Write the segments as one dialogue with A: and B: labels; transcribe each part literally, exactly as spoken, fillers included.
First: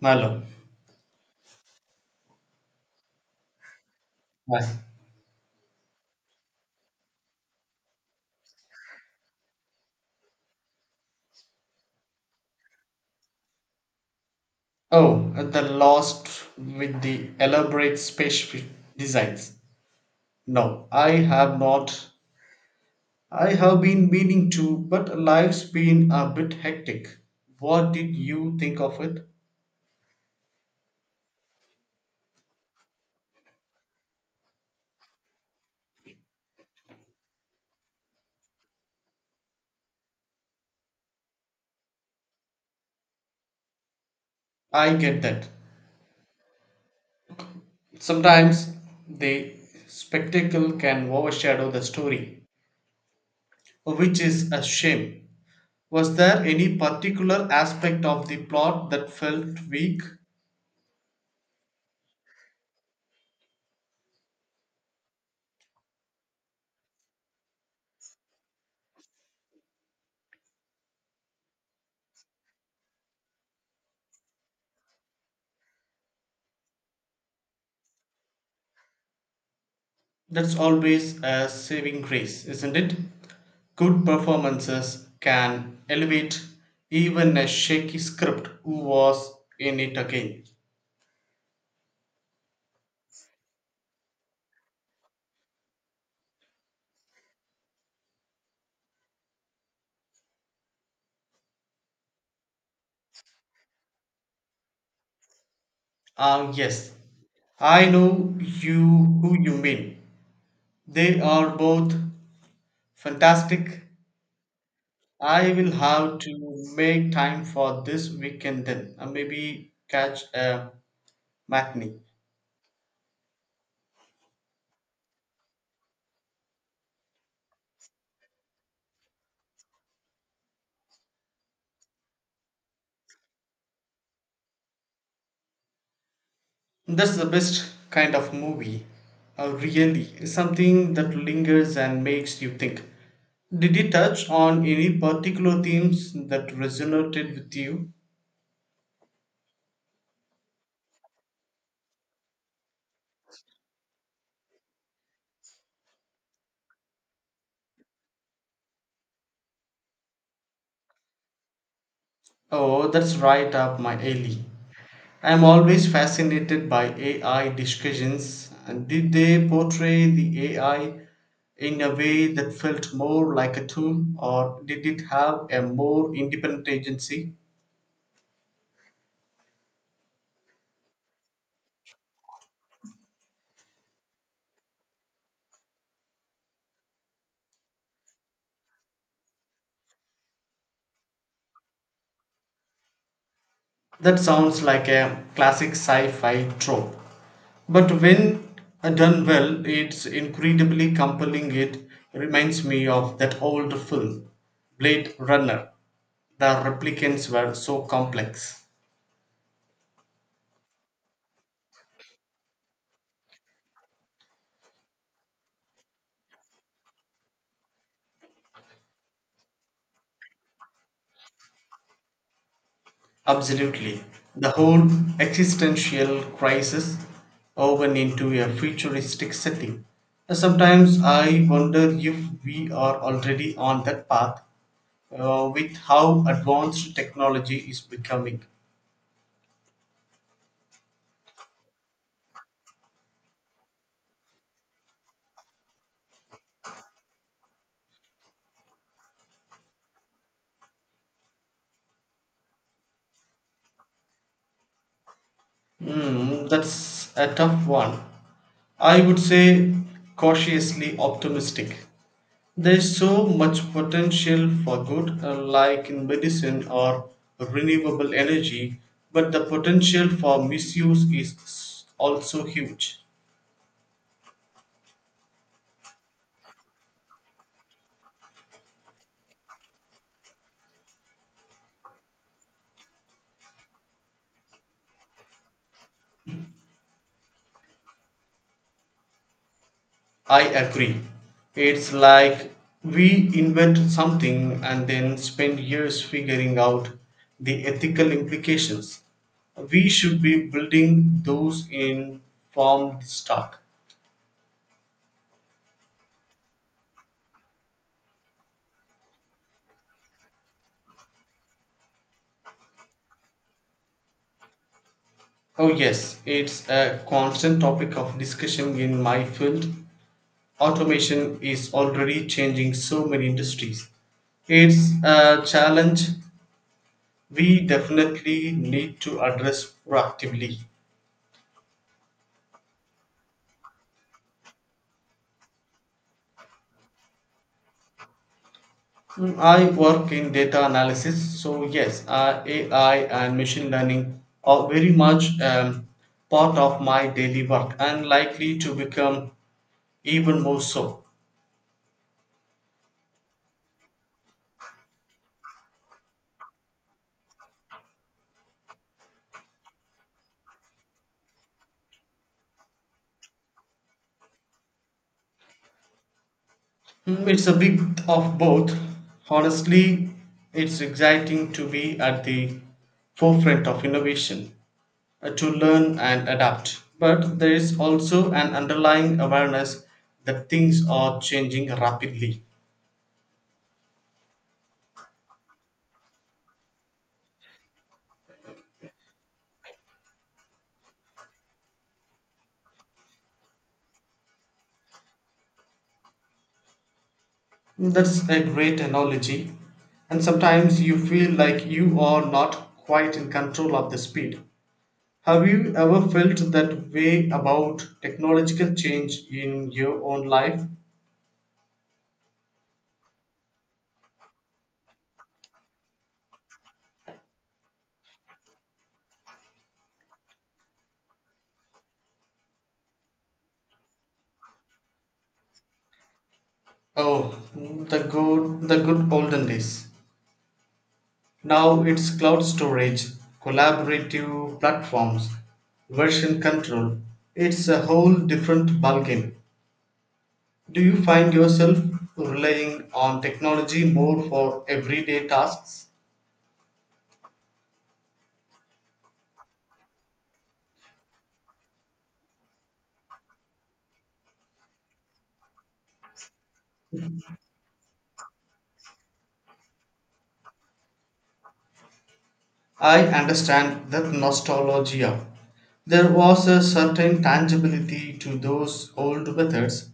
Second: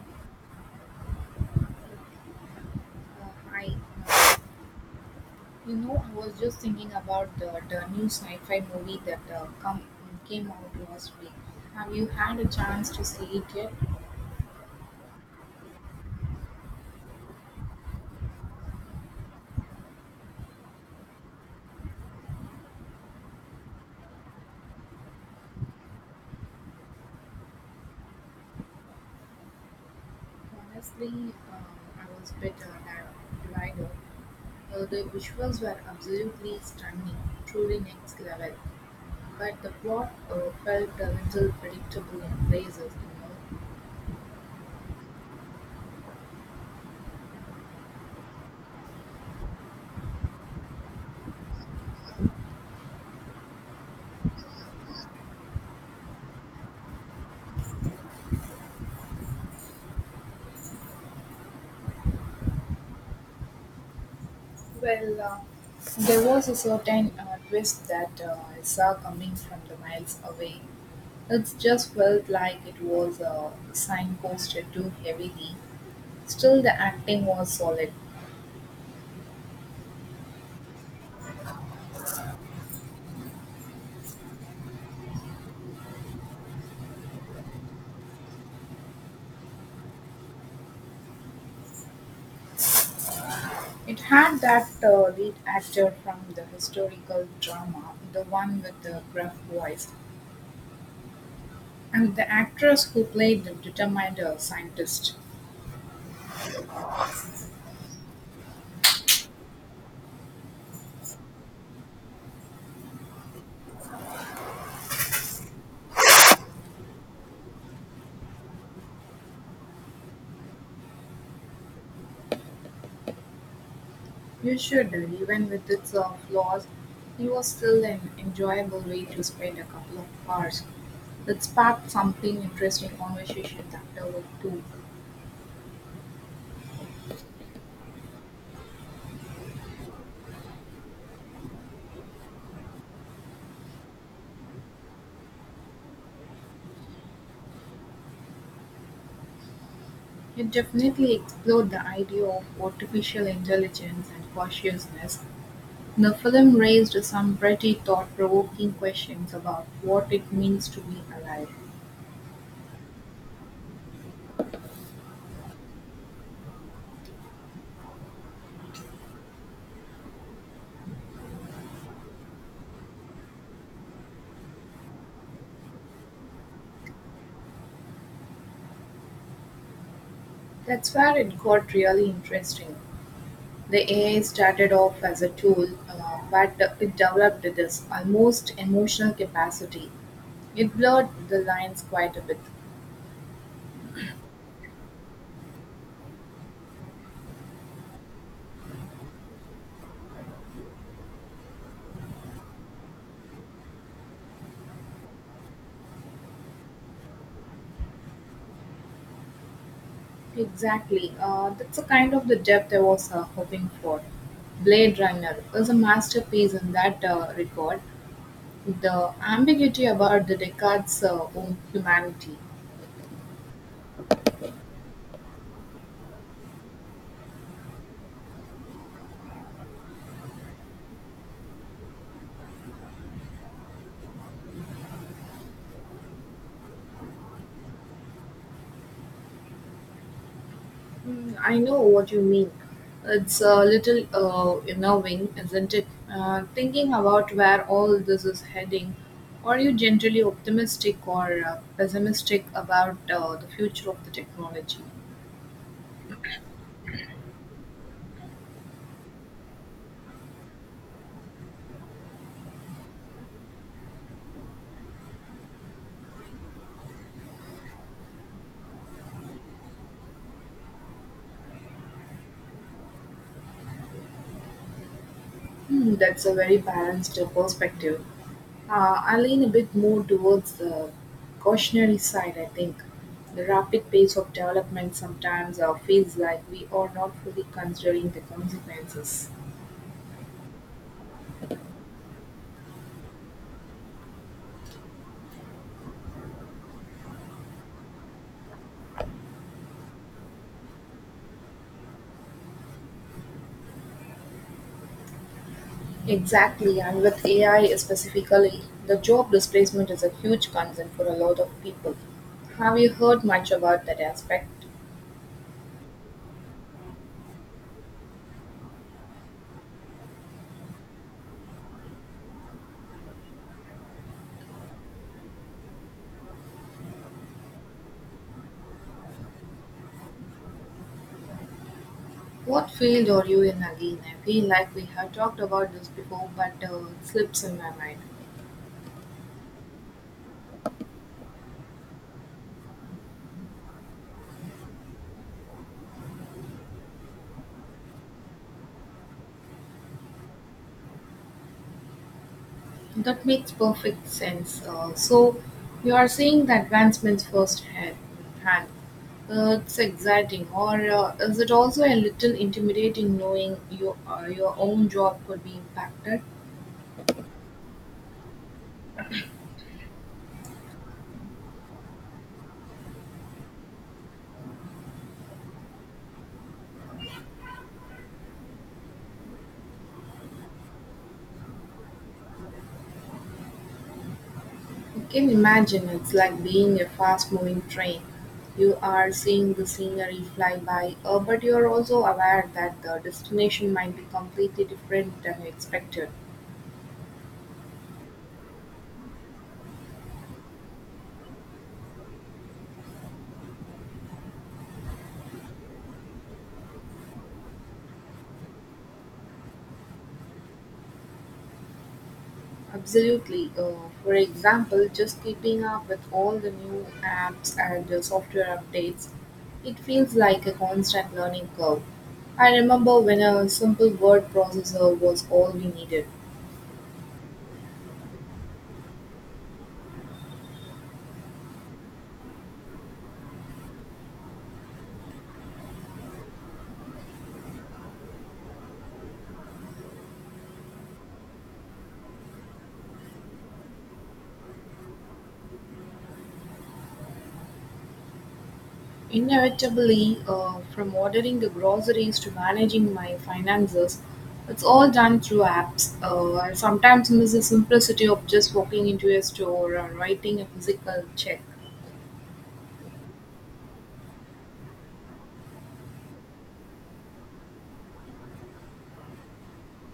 A: Malo.
B: Uh, Hi. Uh,
A: Yes.
B: you know, I was just thinking about the, the new sci-fi movie that uh, come, came out last week. Have you had a chance to see it yet?
A: Oh, uh, the lost with the elaborate spaceship designs. No, I have not. I have been meaning to, but life's been a bit hectic. What did you think of it?
B: Honestly, uh, I was a bit uh, di- divided. Uh, the visuals were absolutely stunning, truly next level. But the plot uh, felt a little predictable in places, you know.
A: I get that. Sometimes the spectacle can overshadow the story, which is a shame. Was there any particular aspect of the plot that felt weak?
B: Well, uh, there was a certain uh, twist that uh, I saw coming from the miles away. It just felt like it was uh, signposted too heavily. Still, the acting was solid.
A: That's always a saving grace, isn't it? Good performances can elevate even a shaky script. Who was in it again?
B: It had that uh, lead actor from the historical drama, the one with the gruff voice, and the actress who played the determined uh, scientist.
A: Ah, yes, I know you who you mean. They are both fantastic. I will have to make time for this weekend then, and maybe catch a matinee.
B: You should. Even with its uh, flaws, it was still an enjoyable way to spend a couple of hours. It sparked something interesting conversations afterward too.
A: That's the best kind of movie, uh, really. Something that lingers and makes you think. Did it touch on any particular themes that resonated with you?
B: It definitely explored the idea of artificial intelligence and consciousness. The film raised some pretty thought-provoking questions about what it means to be alive.
A: Oh, that's right up my alley. I'm always fascinated by A I discussions. And did they portray the A I in a way that felt more like a tool, or did it have a more independent agency?
B: That's where it got really interesting. The A I started off as a tool, uh, but it developed this almost emotional capacity. It blurred the lines quite a bit.
A: That sounds like a classic sci fi trope. But when done well, it's incredibly compelling. It reminds me of that old film, Blade Runner. The replicants were so complex.
B: Exactly. Uh, that's the kind of the depth I was uh, hoping for. Blade Runner is a masterpiece in that uh, regard. The ambiguity about the Descartes' uh, own humanity.
A: Absolutely. The whole existential crisis woven into a futuristic setting. Sometimes I wonder if we are already on that path, uh, with how advanced technology is becoming.
B: Mm, I know what you mean. It's a little uh, unnerving, isn't it? Uh, thinking about where all this is heading. Are you generally optimistic or uh, pessimistic about uh, the future of the technology?
A: Hmm, that's a tough one. I would say cautiously optimistic. There's so much potential for good, uh, like in medicine or renewable energy, but the potential for misuse is s- also huge.
B: Hmm, that's a very balanced uh, perspective. Uh, I lean a bit more towards the cautionary side, I think. The rapid pace of development sometimes uh, feels like we are not fully considering the consequences.
A: I agree. It's like we invent something and then spend years figuring out the ethical implications. We should be building those informed stock.
B: Exactly, and with A I specifically, the job displacement is a huge concern for a lot of people. Have you heard much about that aspect?
A: Oh, yes, it's a constant topic of discussion in my field. Automation is already changing so many industries. It's a challenge we definitely need to address proactively.
B: What field are you in again? I feel like we have talked about this before, but uh, it slips in my mind.
A: Mm, I work in data analysis, so yes, uh, A I and machine learning are very much um, part of my daily work and likely to become even more so.
B: That makes perfect sense. Uh, so, you are seeing the advancements firsthand. Hand. Uh, it's exciting, or uh, is it also a little intimidating knowing your uh, your own job could be impacted?
A: Mm. It's a bit of both. Honestly, it's exciting to be at the forefront of innovation, uh, to learn and adapt. But there is also an underlying awareness that things are changing rapidly.
B: You can imagine it's like being a fast moving train. You are seeing the scenery fly by, uh, but you are also aware that the destination might be completely different than you expected.
A: That's a great analogy. And sometimes you feel like you are not quite in control of the speed. Have you ever felt that way about technological change in your own life?
B: Absolutely. Uh, for example, just keeping up with all the new apps and uh, software updates, it feels like a constant learning curve. I remember when a simple word processor was all we needed.
A: Oh, the good, the good olden days. Now it's cloud storage, collaborative platforms, version control. It's a whole different ballgame. Do you find yourself relying on technology more for everyday tasks?
B: Inevitably, uh, from ordering the groceries to managing my finances, it's all done through apps. Uh, I sometimes miss the simplicity of just walking into a store or writing a physical check.
A: I understand that nostalgia. There was a certain tangibility to those old methods,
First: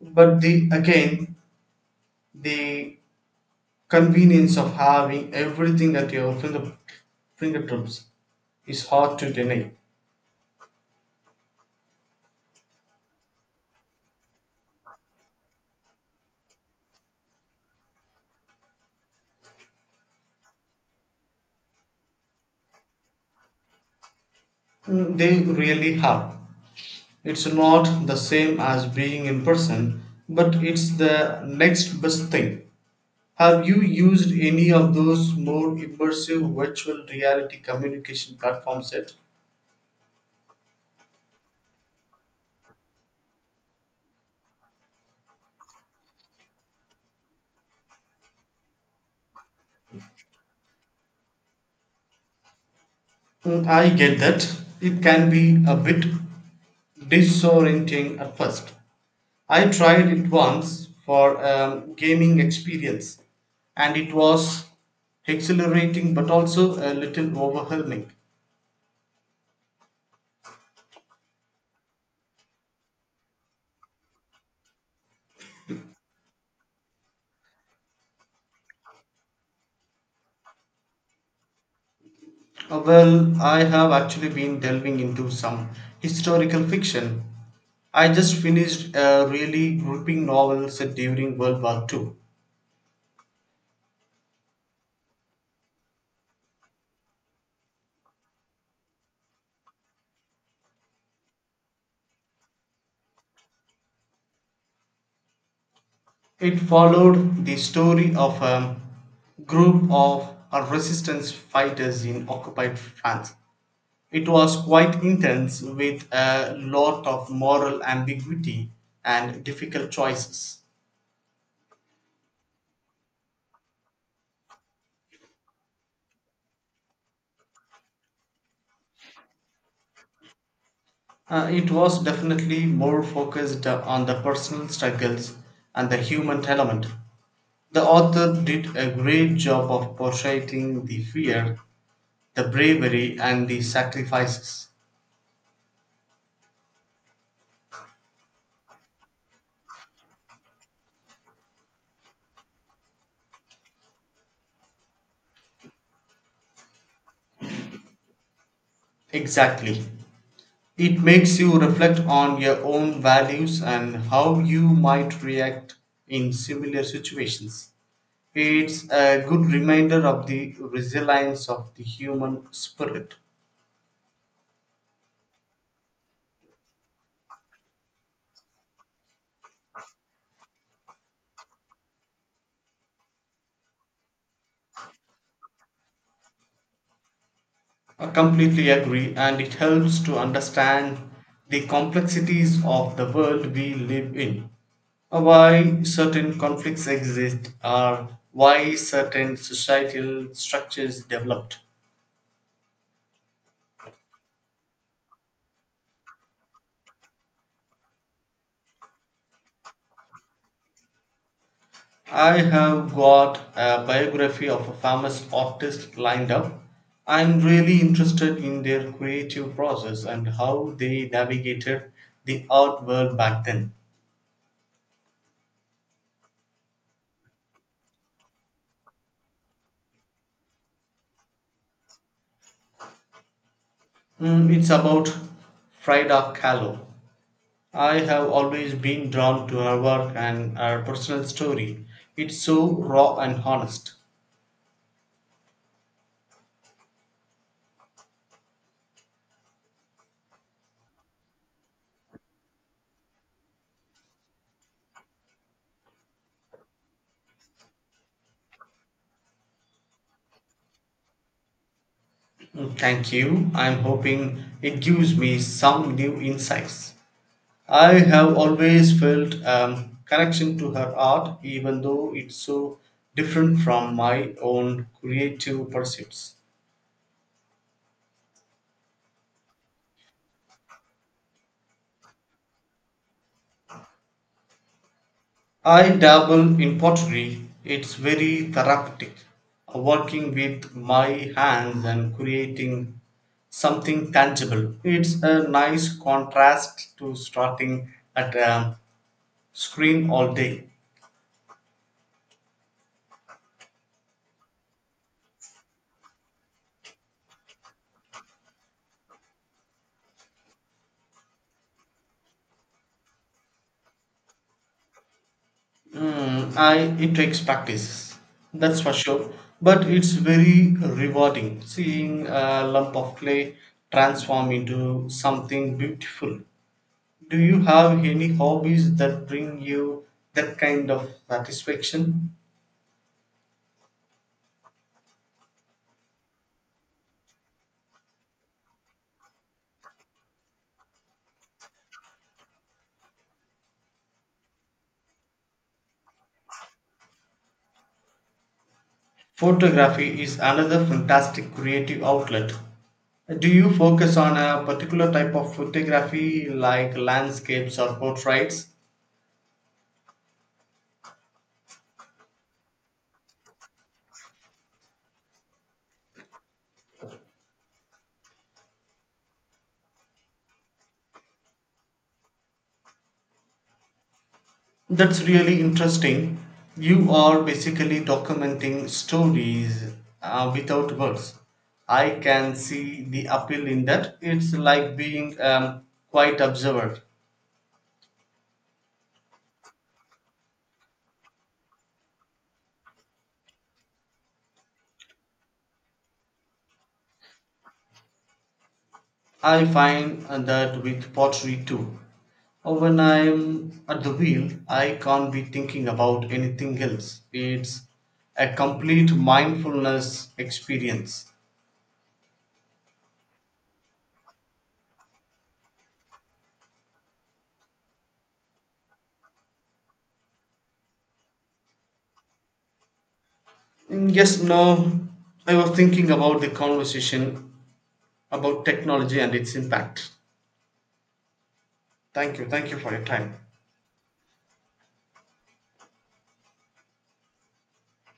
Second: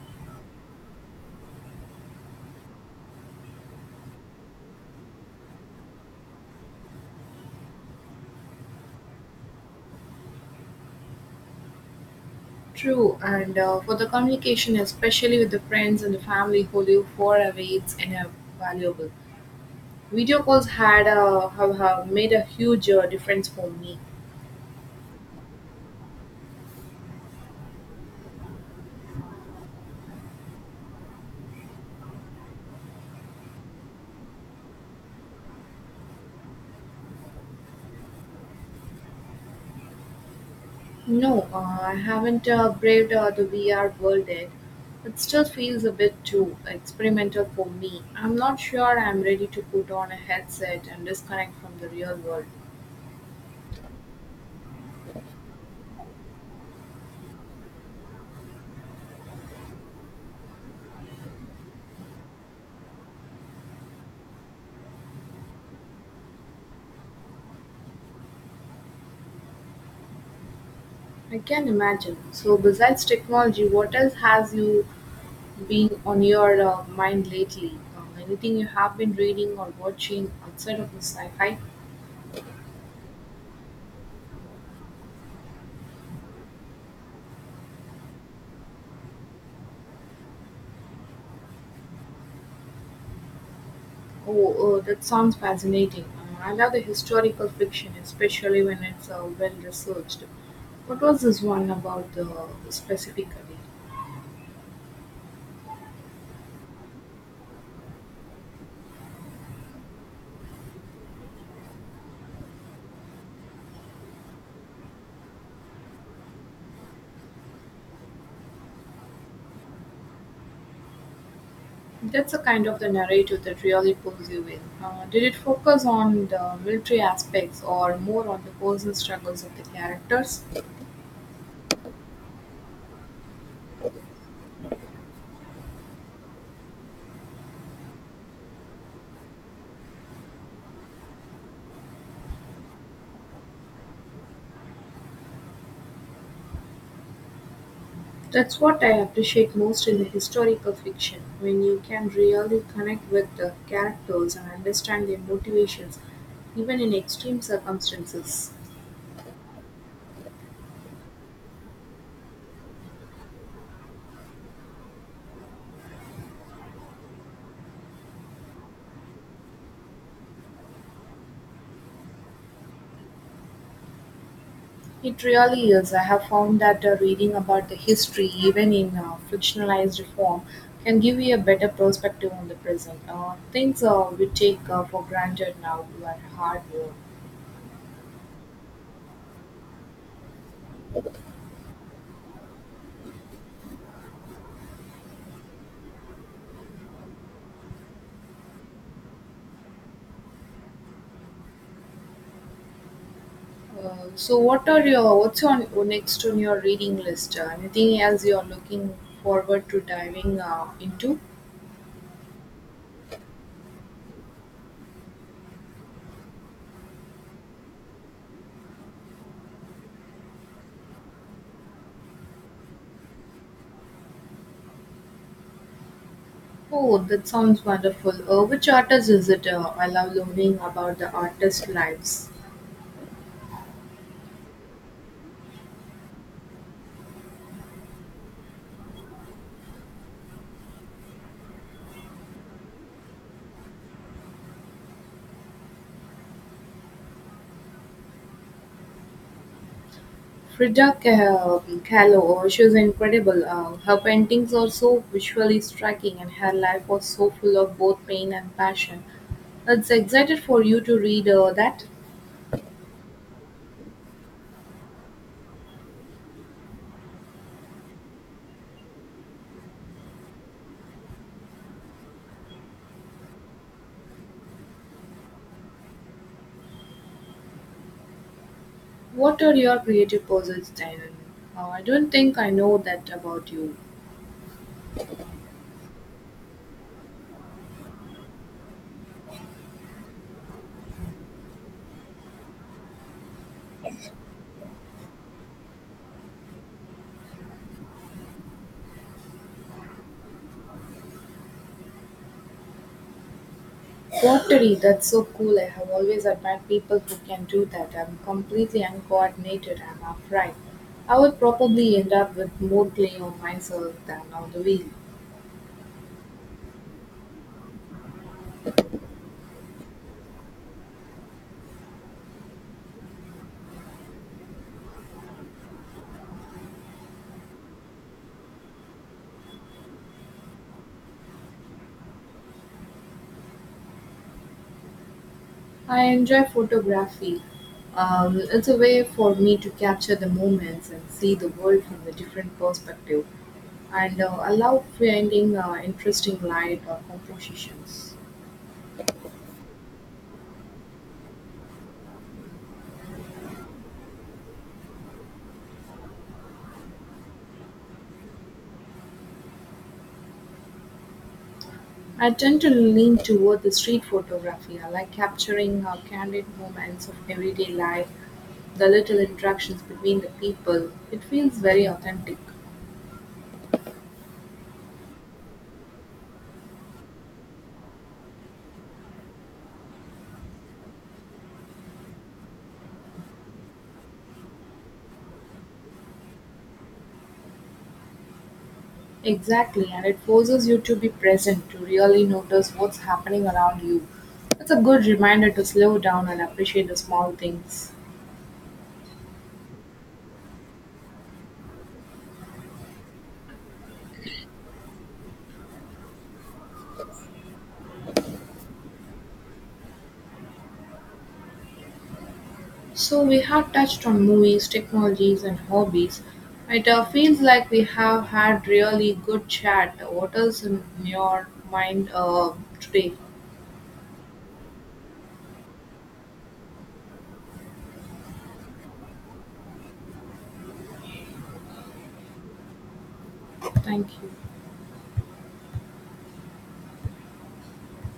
A: but the again the convenience of having everything at your finger, fingertips is hard to deny.
B: True, and uh, for the communication, especially with the friends and the family who live far away, it's invaluable. Video calls had uh, have, have made a huge uh, difference for me.
A: Mm. They really have. It's not the same as being in person, but it's the next best thing. Have you used any of those more immersive virtual reality communication platforms yet?
B: No, uh, I haven't uh, braved uh, the V R world yet. It still feels a bit too experimental for me. I'm not sure I'm ready to put on a headset and disconnect from the real world.
A: Mm, I get that. It can be a bit disorienting at first. I tried it once for a gaming experience and it was exhilarating but also a little overwhelming.
B: I can imagine. So, besides technology, what else has you been on your uh, mind lately? Uh, anything you have been reading or watching outside of the sci fi?
A: Uh, Well, I have actually been delving into some historical fiction. I just finished a really gripping novel set during World War Two.
B: Oh, uh, that sounds fascinating. Uh, I love the historical fiction, especially when it's uh, well researched. What was this one about uh, specifically?
A: It followed the story of a group of uh, resistance fighters in occupied France. It was quite intense with a lot of moral ambiguity and difficult choices.
B: That's a kind of the narrative that really pulls you in. Uh, did it focus on the military aspects or more on the personal struggles of the characters?
A: Uh, it was definitely more focused uh, on the personal struggles and the human element. The author did a great job of portraying the fear, the bravery, and the sacrifices.
B: That's what I appreciate most in the historical fiction, when you can really connect with the characters and understand their motivations, even in extreme circumstances.
A: Exactly. It makes you reflect on your own values and how you might react in similar situations. It's a good reminder of the resilience of the human spirit.
B: It really is. I have found that uh, reading about the history, even in uh, fictionalized form, can give you a better perspective on the present. Uh, things uh, we take uh, for granted now were hard work.
A: I completely agree, and it helps to understand the complexities of the world we live in. Why certain conflicts exist, or why certain societal structures developed.
B: Uh, so, what are your what's on next on your reading list? Uh, anything else you're looking forward to diving uh, into?
A: I have got a biography of a famous artist lined up. I'm really interested in their creative process and how they navigated the art world back then.
B: Oh, that sounds wonderful. Uh, which artist is it? Uh, I love learning about the artist lives.
A: Mm, it's about Frida Kahlo. I have always been drawn to her work and her personal story. It's so raw and honest.
B: Frida Ka- um, Kahlo, she's incredible. Uh, her paintings are so visually striking, and her life was so full of both pain and passion. It's excited for you to read uh, that.
A: Mm, thank you. I'm hoping it gives me some new insights. I have always felt a connection to her art, even though it's so different from my own creative pursuits.
B: What are your creative pursuits then? Uh, I don't think I know that about you.
A: I dabble in pottery, it's very therapeutic, uh, working with my hands and creating something tangible. It's a nice contrast to starting at a screen all day.
B: Pottery, that's so cool. I have always admired people who can do that. I'm completely uncoordinated, I'm afraid. I would probably end up with more clay on myself than on the wheel.
A: Mm, I It takes practice, that's for sure. But it's very rewarding seeing a lump of clay transform into something beautiful. Do you have any hobbies that bring you that kind of satisfaction?
B: I enjoy photography. Um, it's a way for me to capture the moments and see the world from a different perspective. And uh, I love finding uh, interesting light or compositions.
A: Photography is another fantastic creative outlet. Do you focus on a particular type of photography like landscapes or portraits?
B: I tend to lean toward the street photography. I like capturing uh, candid moments of everyday life, the little interactions between the people. It feels very authentic.
A: That's really interesting. You are basically documenting stories, uh, without words. I can see the appeal in that. It's like being um, quite observant.
B: Exactly, and it forces you to be present, to really notice what's happening around you. It's a good reminder to slow down and appreciate the small things.
A: I find uh, that with pottery too. Uh, When I'm at the wheel, I can't be thinking about anything else. It's a complete mindfulness experience.
B: So, we have touched on movies, technologies, and hobbies. It uh, feels like we have had really good chat. What is in your mind uh, today?
A: Mm, yes, no. I was thinking about the conversation about technology and its impact. Thank you. Thank you for your time.
B: Thank you.